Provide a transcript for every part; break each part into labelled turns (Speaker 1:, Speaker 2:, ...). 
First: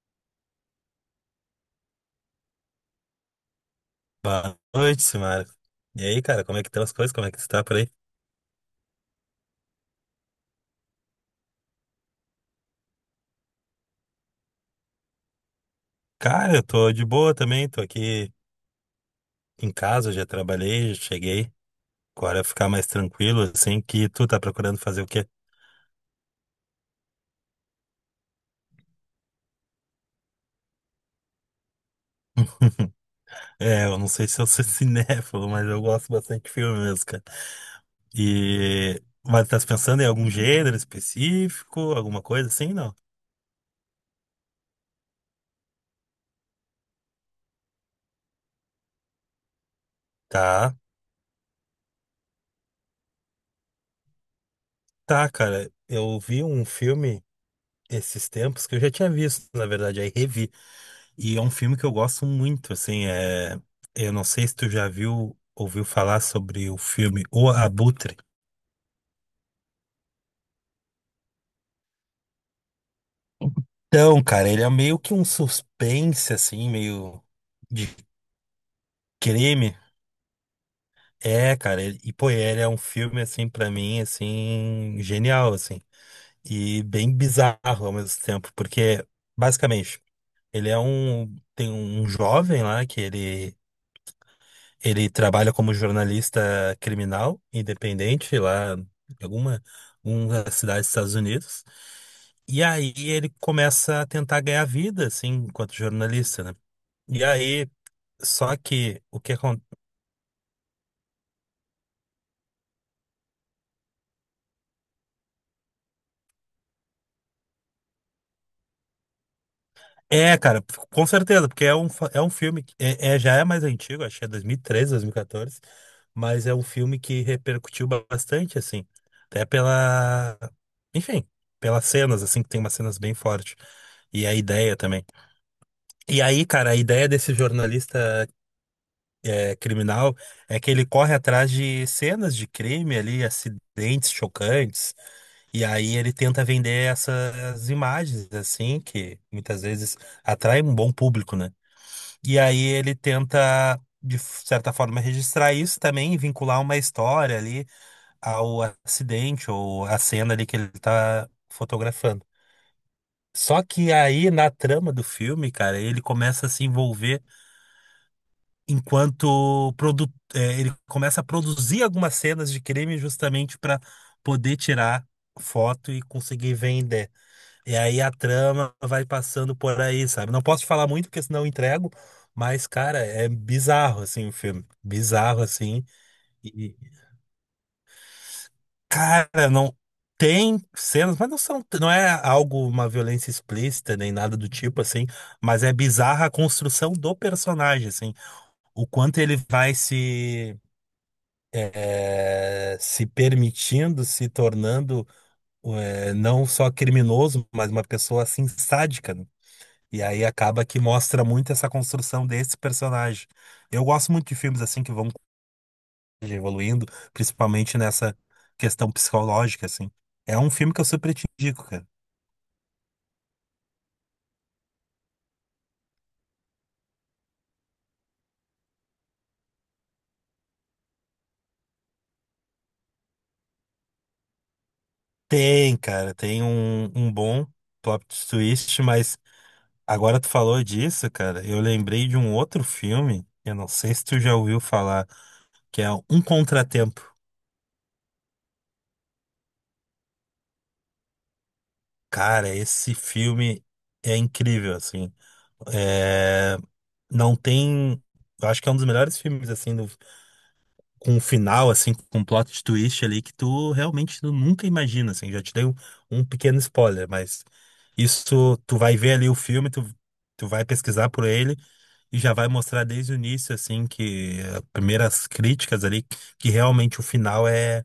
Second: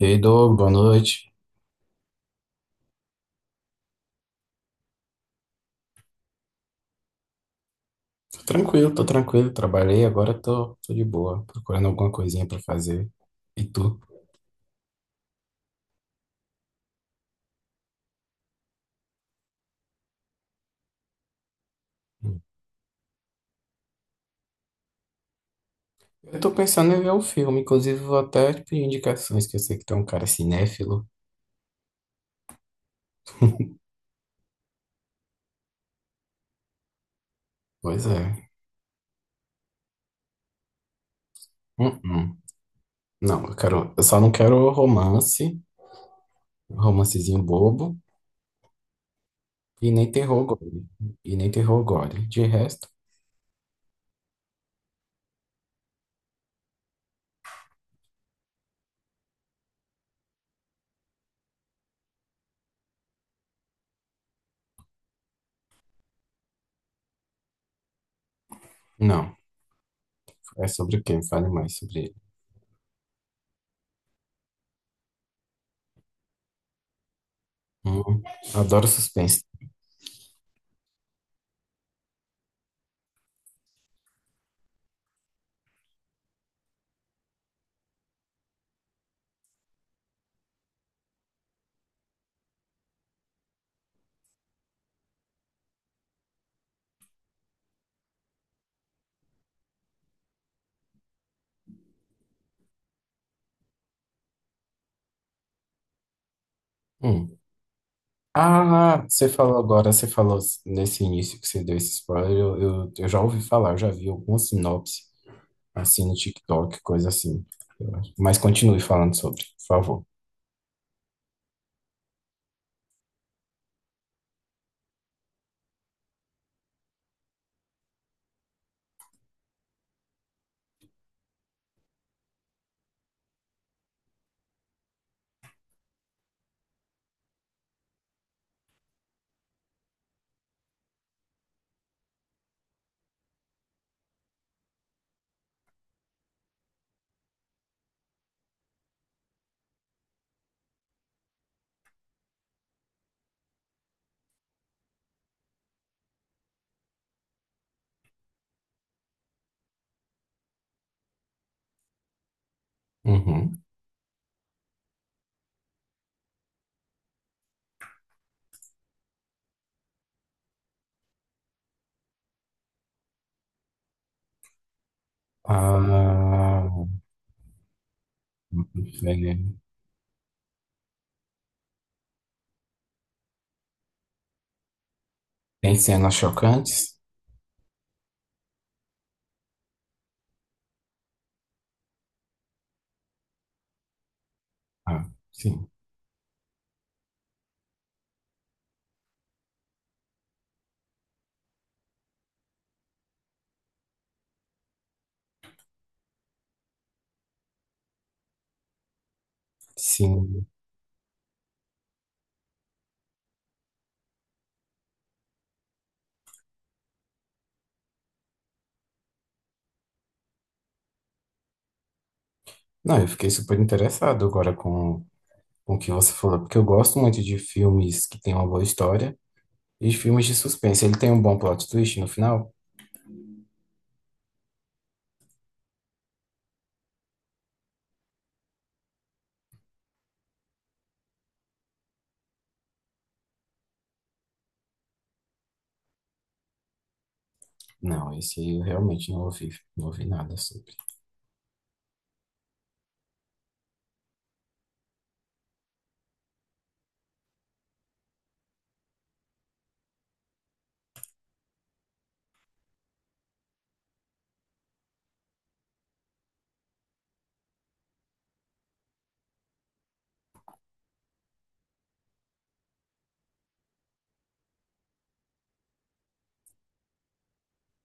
Speaker 1: E aí, Doug, boa noite.
Speaker 2: Boa noite, Simara. E aí, cara, como é que estão as coisas? Como é que você tá por aí?
Speaker 1: Tô tranquilo. Trabalhei, agora tô de boa, procurando alguma coisinha pra fazer. E tu?
Speaker 2: Cara, eu tô de boa também, tô aqui em casa, já trabalhei, já cheguei. Agora
Speaker 1: Hum.
Speaker 2: é ficar mais tranquilo, assim, que tu tá procurando fazer o quê?
Speaker 1: Eu tô pensando em ver um filme, inclusive vou até te pedir indicações, que eu sei que tu é um cara cinéfilo.
Speaker 2: É, eu não sei se eu sou cinéfilo, mas eu gosto bastante de filme mesmo, cara.
Speaker 1: Pois é.
Speaker 2: Mas tá se pensando em algum gênero específico,
Speaker 1: Hum,
Speaker 2: alguma
Speaker 1: hum.
Speaker 2: coisa assim, não?
Speaker 1: Não, eu quero, eu só não quero romance, romancezinho bobo, e nem terror
Speaker 2: Tá,
Speaker 1: gore. E nem terror gore. De resto,
Speaker 2: tá, cara. Eu vi um filme esses tempos que eu já tinha visto, na verdade, aí revi. E é um filme que eu gosto muito, assim, eu não sei se tu já viu, ouviu falar sobre o filme O Abutre.
Speaker 1: não. É sobre o quê? Me fale mais sobre ele.
Speaker 2: Então, cara, ele é meio que um suspense, assim, meio de
Speaker 1: Hum, adoro suspense.
Speaker 2: crime. É, cara, pô, ele é um filme, assim, pra mim, assim, genial, assim. E bem bizarro ao mesmo tempo, porque, basicamente, tem um jovem lá que ele ele trabalha como jornalista criminal independente lá em alguma uma cidade dos Estados Unidos. E aí ele começa a tentar ganhar vida, assim, enquanto jornalista, né? E
Speaker 1: Hum.
Speaker 2: aí, só que
Speaker 1: Ah,
Speaker 2: o
Speaker 1: você
Speaker 2: que
Speaker 1: falou
Speaker 2: acontece.
Speaker 1: agora, você falou nesse início que você deu esse spoiler, eu já ouvi falar, eu já vi alguma sinopse, assim, no TikTok, coisa assim. Eu acho. Mas continue falando sobre, por favor.
Speaker 2: É, cara, com certeza, porque é um filme que já é mais antigo, acho que é 2013, 2014, mas é um filme que repercutiu bastante, assim, até pela, enfim, pelas cenas, assim, que tem umas cenas bem fortes, e a ideia também. E aí, cara, a ideia desse jornalista criminal é que ele corre atrás de cenas de crime ali, acidentes chocantes, e aí ele tenta vender essas imagens, assim, que muitas vezes atraem um bom público, né? E aí ele tenta, de certa forma, registrar isso também, e vincular uma história ali ao acidente ou à cena ali que ele tá fotografando.
Speaker 1: Uhum.
Speaker 2: Só que aí, na trama do filme, cara, ele começa a se envolver ele começa a produzir algumas cenas de crime justamente para poder tirar foto e conseguir
Speaker 1: Ah,
Speaker 2: vender. E aí a trama vai passando
Speaker 1: velho.
Speaker 2: por aí, sabe? Não posso te falar muito porque senão eu entrego, mas cara, é bizarro assim o filme, bizarro
Speaker 1: Tem
Speaker 2: assim.
Speaker 1: cenas
Speaker 2: E
Speaker 1: chocantes?
Speaker 2: cara, não tem cenas, mas não é algo uma violência explícita nem nada do tipo
Speaker 1: Ah,
Speaker 2: assim, mas
Speaker 1: sim.
Speaker 2: é bizarra a construção do personagem assim, o quanto ele vai se permitindo, se tornando não só criminoso, mas uma pessoa assim sádica, né? E aí
Speaker 1: Sim.
Speaker 2: acaba que mostra muito essa construção desse personagem. Eu gosto muito de filmes assim que vão evoluindo, principalmente nessa questão psicológica, assim. É um filme que eu super te indico, cara.
Speaker 1: Não, eu fiquei super interessado agora com o que você falou, porque eu gosto muito de filmes que têm uma boa história e de filmes de suspense. Ele tem um bom plot twist no final?
Speaker 2: Tem, cara, tem um bom plot twist, mas agora tu falou disso, cara, eu lembrei de um outro filme, eu não sei se tu já ouviu falar, que é Um Contratempo.
Speaker 1: Não, esse aí eu realmente não ouvi, não ouvi nada sobre.
Speaker 2: Cara, esse filme é incrível, assim. É, não tem. Eu acho que é um dos melhores filmes, assim, do- com o final, assim, com um plot twist ali que tu realmente tu nunca imagina, assim. Já te dei um pequeno spoiler, mas isso tu vai ver ali o filme, tu vai pesquisar por ele. E já vai mostrar desde o início, assim, que as primeiras críticas ali, que realmente o final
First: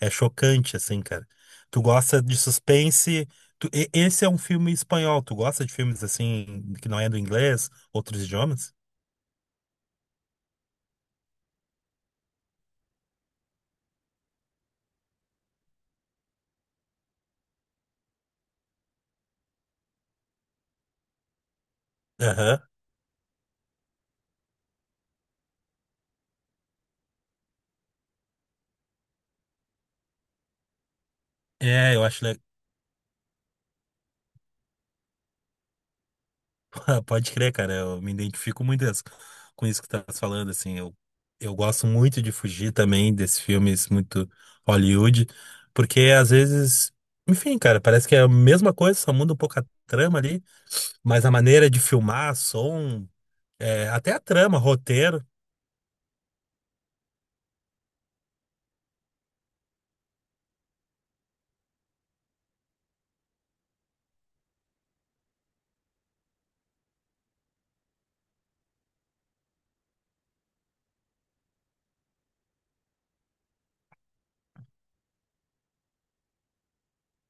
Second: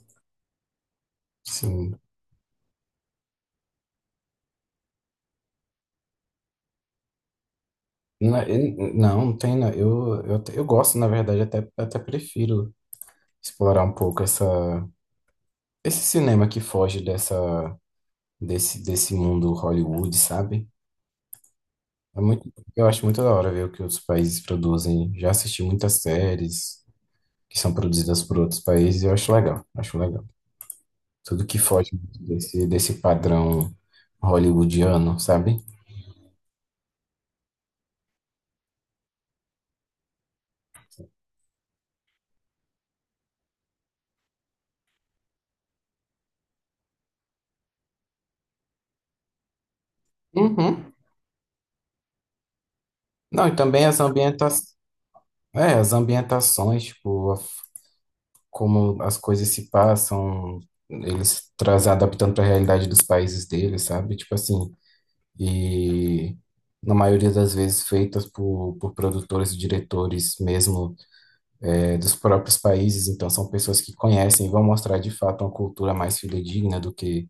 Speaker 2: é chocante, assim, cara. Tu
Speaker 1: Sim.
Speaker 2: gosta de suspense. Esse é um filme espanhol. Tu gosta de filmes, assim, que não é do inglês, outros
Speaker 1: Não,
Speaker 2: idiomas?
Speaker 1: não, não tem. Não. Eu gosto, na verdade, até prefiro explorar um pouco essa, esse cinema que foge dessa, desse mundo Hollywood, sabe? É muito,
Speaker 2: Aham.
Speaker 1: eu acho muito da hora ver o que outros países produzem. Já assisti muitas séries que são produzidas por outros países e eu acho legal, acho legal. Tudo que foge
Speaker 2: É, eu acho.
Speaker 1: desse padrão hollywoodiano, sabe?
Speaker 2: Pode crer, cara, eu me identifico muito as- com isso que tu estás falando, assim, eu gosto muito de fugir também desses filmes muito Hollywood, porque às vezes, enfim, cara, parece que é a mesma coisa, só muda um pouco a trama ali,
Speaker 1: Uhum.
Speaker 2: mas a maneira de filmar, som,
Speaker 1: Não, e também
Speaker 2: é,
Speaker 1: as
Speaker 2: até a
Speaker 1: ambienta
Speaker 2: trama, roteiro.
Speaker 1: é, as ambientações, tipo, como as coisas se passam, eles trazem adaptando para a realidade dos países deles, sabe? Tipo assim, e na maioria das vezes feitas por produtores e diretores mesmo é, dos próprios países, então são pessoas que conhecem e vão mostrar de fato uma cultura mais fidedigna do que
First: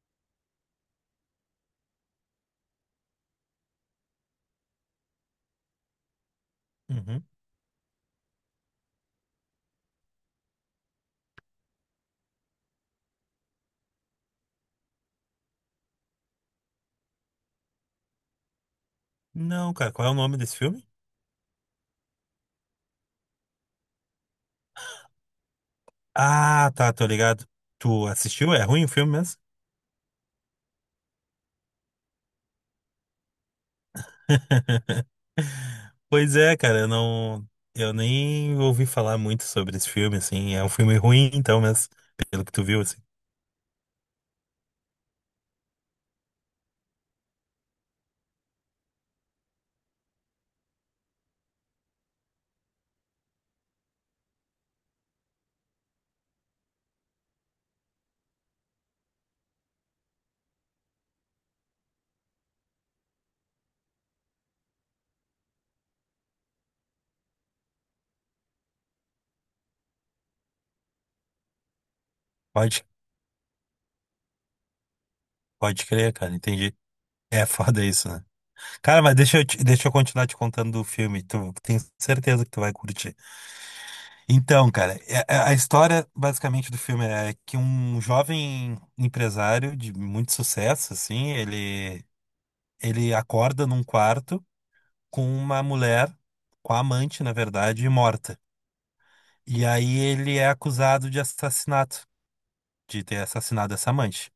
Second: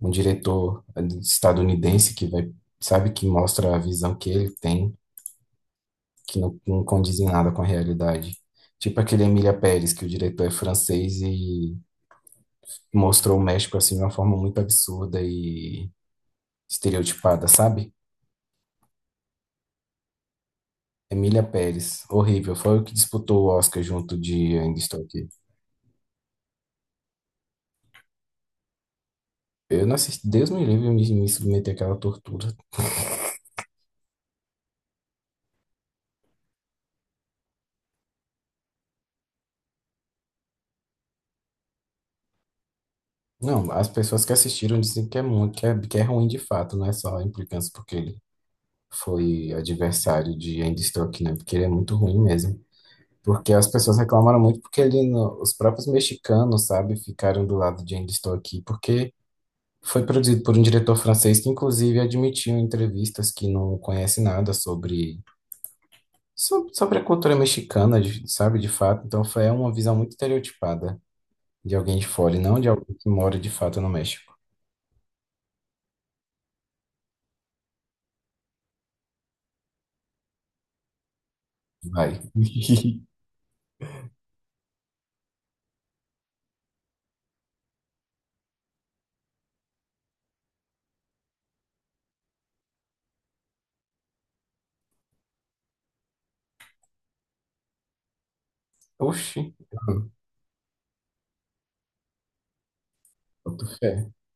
Speaker 1: um diretor é, estadunidense que vai, sabe, que mostra a visão que ele tem. Que não, não condiz
Speaker 2: Uhum.
Speaker 1: em nada com a realidade. Tipo aquele Emília Pérez, que o diretor é francês e mostrou o México assim de uma forma muito absurda e estereotipada, sabe?
Speaker 2: Não, cara, qual é o nome desse filme?
Speaker 1: Emília Pérez, horrível. Foi o que disputou o Oscar junto de Ainda Estou Aqui.
Speaker 2: Ah, tá, tô ligado. Tu assistiu? É ruim o filme mesmo?
Speaker 1: Eu não assisti, Deus me livre me submeter àquela tortura.
Speaker 2: Pois é, cara, eu não. Eu nem ouvi falar muito sobre esse filme, assim. É um filme ruim, então, mas pelo que tu viu, assim.
Speaker 1: Não, as pessoas que assistiram dizem que é muito, que é ruim de fato, não é só a implicância porque ele foi adversário de Ainda Estou Aqui, né? Porque ele é muito ruim mesmo. Porque as pessoas reclamaram muito porque ele, no- os próprios mexicanos, sabe, ficaram do lado de Ainda Estou Aqui, porque foi produzido por um diretor francês que, inclusive, admitiu em entrevistas que não conhece nada sobre, sobre a cultura mexicana, sabe, de fato. Então, foi é uma visão muito estereotipada de alguém de fora, e não de
Speaker 2: Pode,
Speaker 1: alguém que mora de fato no México.
Speaker 2: Pode crer, cara, entendi. É foda isso, né? Cara, mas deixa eu continuar te contando do filme. Tu tenho
Speaker 1: Vai.
Speaker 2: certeza que tu vai curtir. Então, cara, a história basicamente do filme é que um jovem empresário de muito sucesso, assim, ele acorda num quarto com uma mulher, com a amante, na verdade, morta.
Speaker 1: Oxi.
Speaker 2: E aí ele é acusado de assassinato, de ter assassinado essa
Speaker 1: É.
Speaker 2: amante.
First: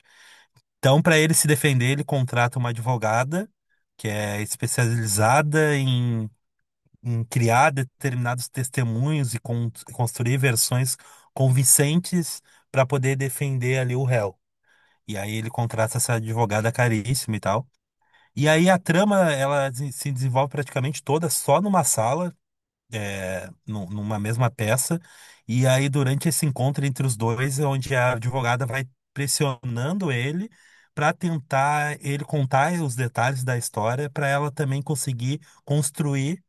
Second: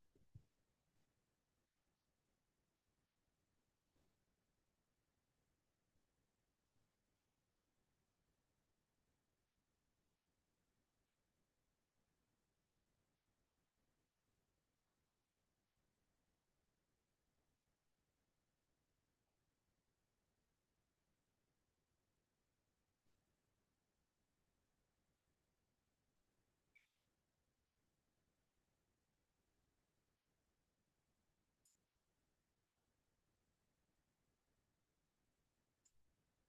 Speaker 2: Então, para ele se defender, ele contrata uma advogada que é especializada em criar determinados testemunhos e construir versões convincentes para poder defender ali o réu. E aí ele contrata essa advogada caríssima e tal. E aí a trama, ela se desenvolve praticamente toda só numa numa mesma peça. E aí, durante esse encontro entre os dois, é onde a advogada vai pressionando ele para tentar ele contar os detalhes da história, para ela também conseguir construir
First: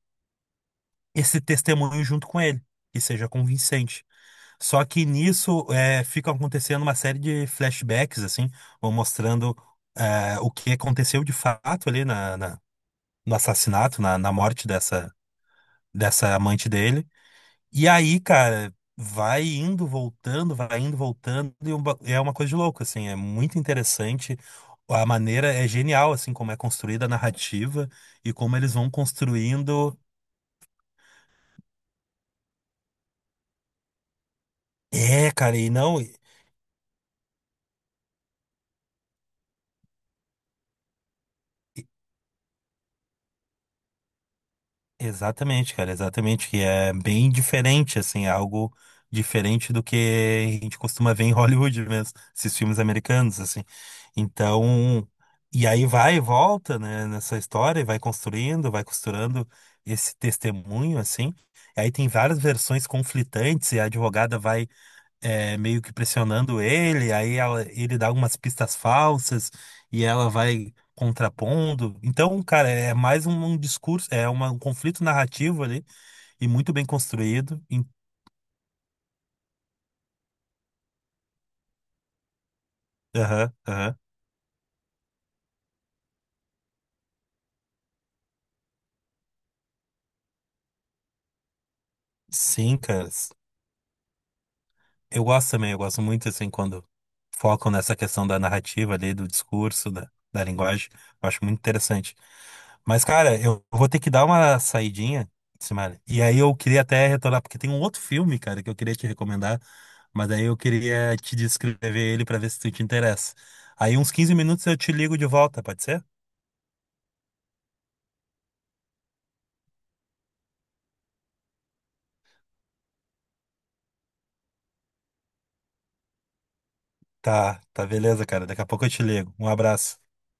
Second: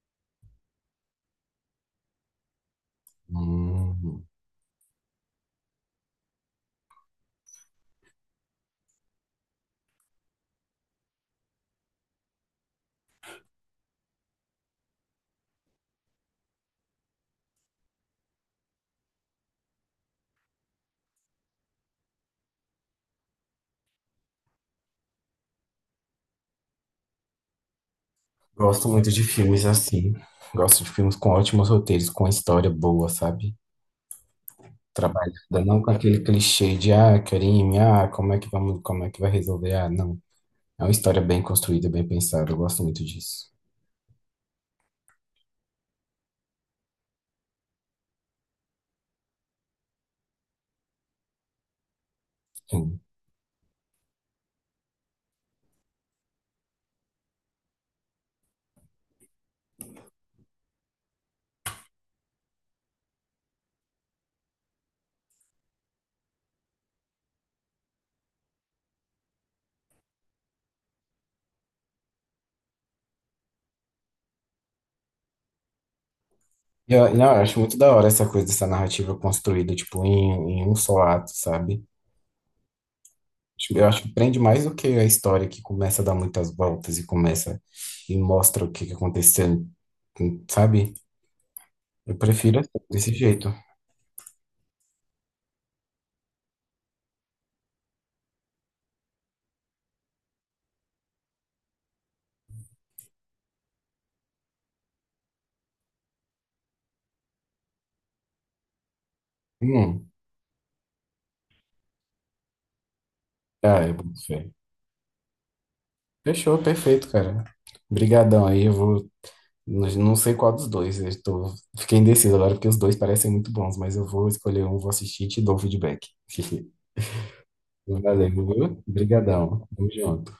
Speaker 2: esse testemunho junto com ele, que seja convincente.
Speaker 1: Hum,
Speaker 2: Só que nisso fica acontecendo uma série de flashbacks, assim, vão mostrando o que aconteceu de fato ali no assassinato, na morte dessa amante dele. E aí, cara, vai indo, voltando, é uma coisa de louco, assim, é muito interessante. A maneira é genial, assim, como é construída a narrativa e como eles
Speaker 1: gosto
Speaker 2: vão
Speaker 1: muito de filmes
Speaker 2: construindo.
Speaker 1: assim. Gosto de filmes com ótimos roteiros, com história boa, sabe?
Speaker 2: É, cara,
Speaker 1: Trabalhada,
Speaker 2: e
Speaker 1: não com
Speaker 2: não.
Speaker 1: aquele clichê de ah, crime, ah, como é que vamos, como é que vai resolver? Ah, não. É uma história bem construída, bem pensada. Eu gosto muito disso.
Speaker 2: Exatamente, cara, exatamente, que é bem diferente, assim, é algo diferente do que a gente costuma ver em Hollywood mesmo, esses filmes
Speaker 1: Sim.
Speaker 2: americanos, assim. Então, e aí vai e volta, né, nessa história, e vai construindo, vai costurando esse testemunho, assim. Aí tem várias versões conflitantes, e a advogada vai meio que pressionando ele, ele dá algumas pistas falsas e ela vai contrapondo. Então, cara, é mais um discurso, é um conflito narrativo ali e muito bem
Speaker 1: Não, eu acho
Speaker 2: construído.
Speaker 1: muito
Speaker 2: Em-
Speaker 1: da hora essa coisa, essa narrativa construída, tipo, em um só ato, sabe?
Speaker 2: Aham,
Speaker 1: Tipo, eu
Speaker 2: aham.
Speaker 1: acho que prende mais do que a história que começa a dar muitas voltas e começa e mostra o que que aconteceu, sabe? Eu prefiro assim,
Speaker 2: Sim, cara.
Speaker 1: desse jeito.
Speaker 2: Eu gosto também, eu gosto muito assim quando focam nessa questão da narrativa ali, do discurso, da linguagem. Eu acho muito interessante. Mas, cara, eu vou ter que dar uma saidinha, Simara. E aí eu queria até retornar, porque tem um outro filme, cara, que eu queria te recomendar,
Speaker 1: Hum.
Speaker 2: mas aí eu queria te descrever ele pra ver se tu te interessa.
Speaker 1: Ah, é
Speaker 2: Aí uns
Speaker 1: bom.
Speaker 2: 15 minutos eu te ligo de volta, pode ser?
Speaker 1: Fechou, perfeito, cara. Obrigadão aí, eu vou. Não, não sei qual dos dois. Eu tô... Fiquei indeciso agora porque os dois parecem muito bons, mas eu vou escolher um, vou assistir e te dou o feedback.
Speaker 2: Tá beleza,
Speaker 1: Valeu,
Speaker 2: cara. Daqui a
Speaker 1: viu?
Speaker 2: pouco eu te ligo. Um
Speaker 1: Obrigadão. Tamo
Speaker 2: abraço.
Speaker 1: junto.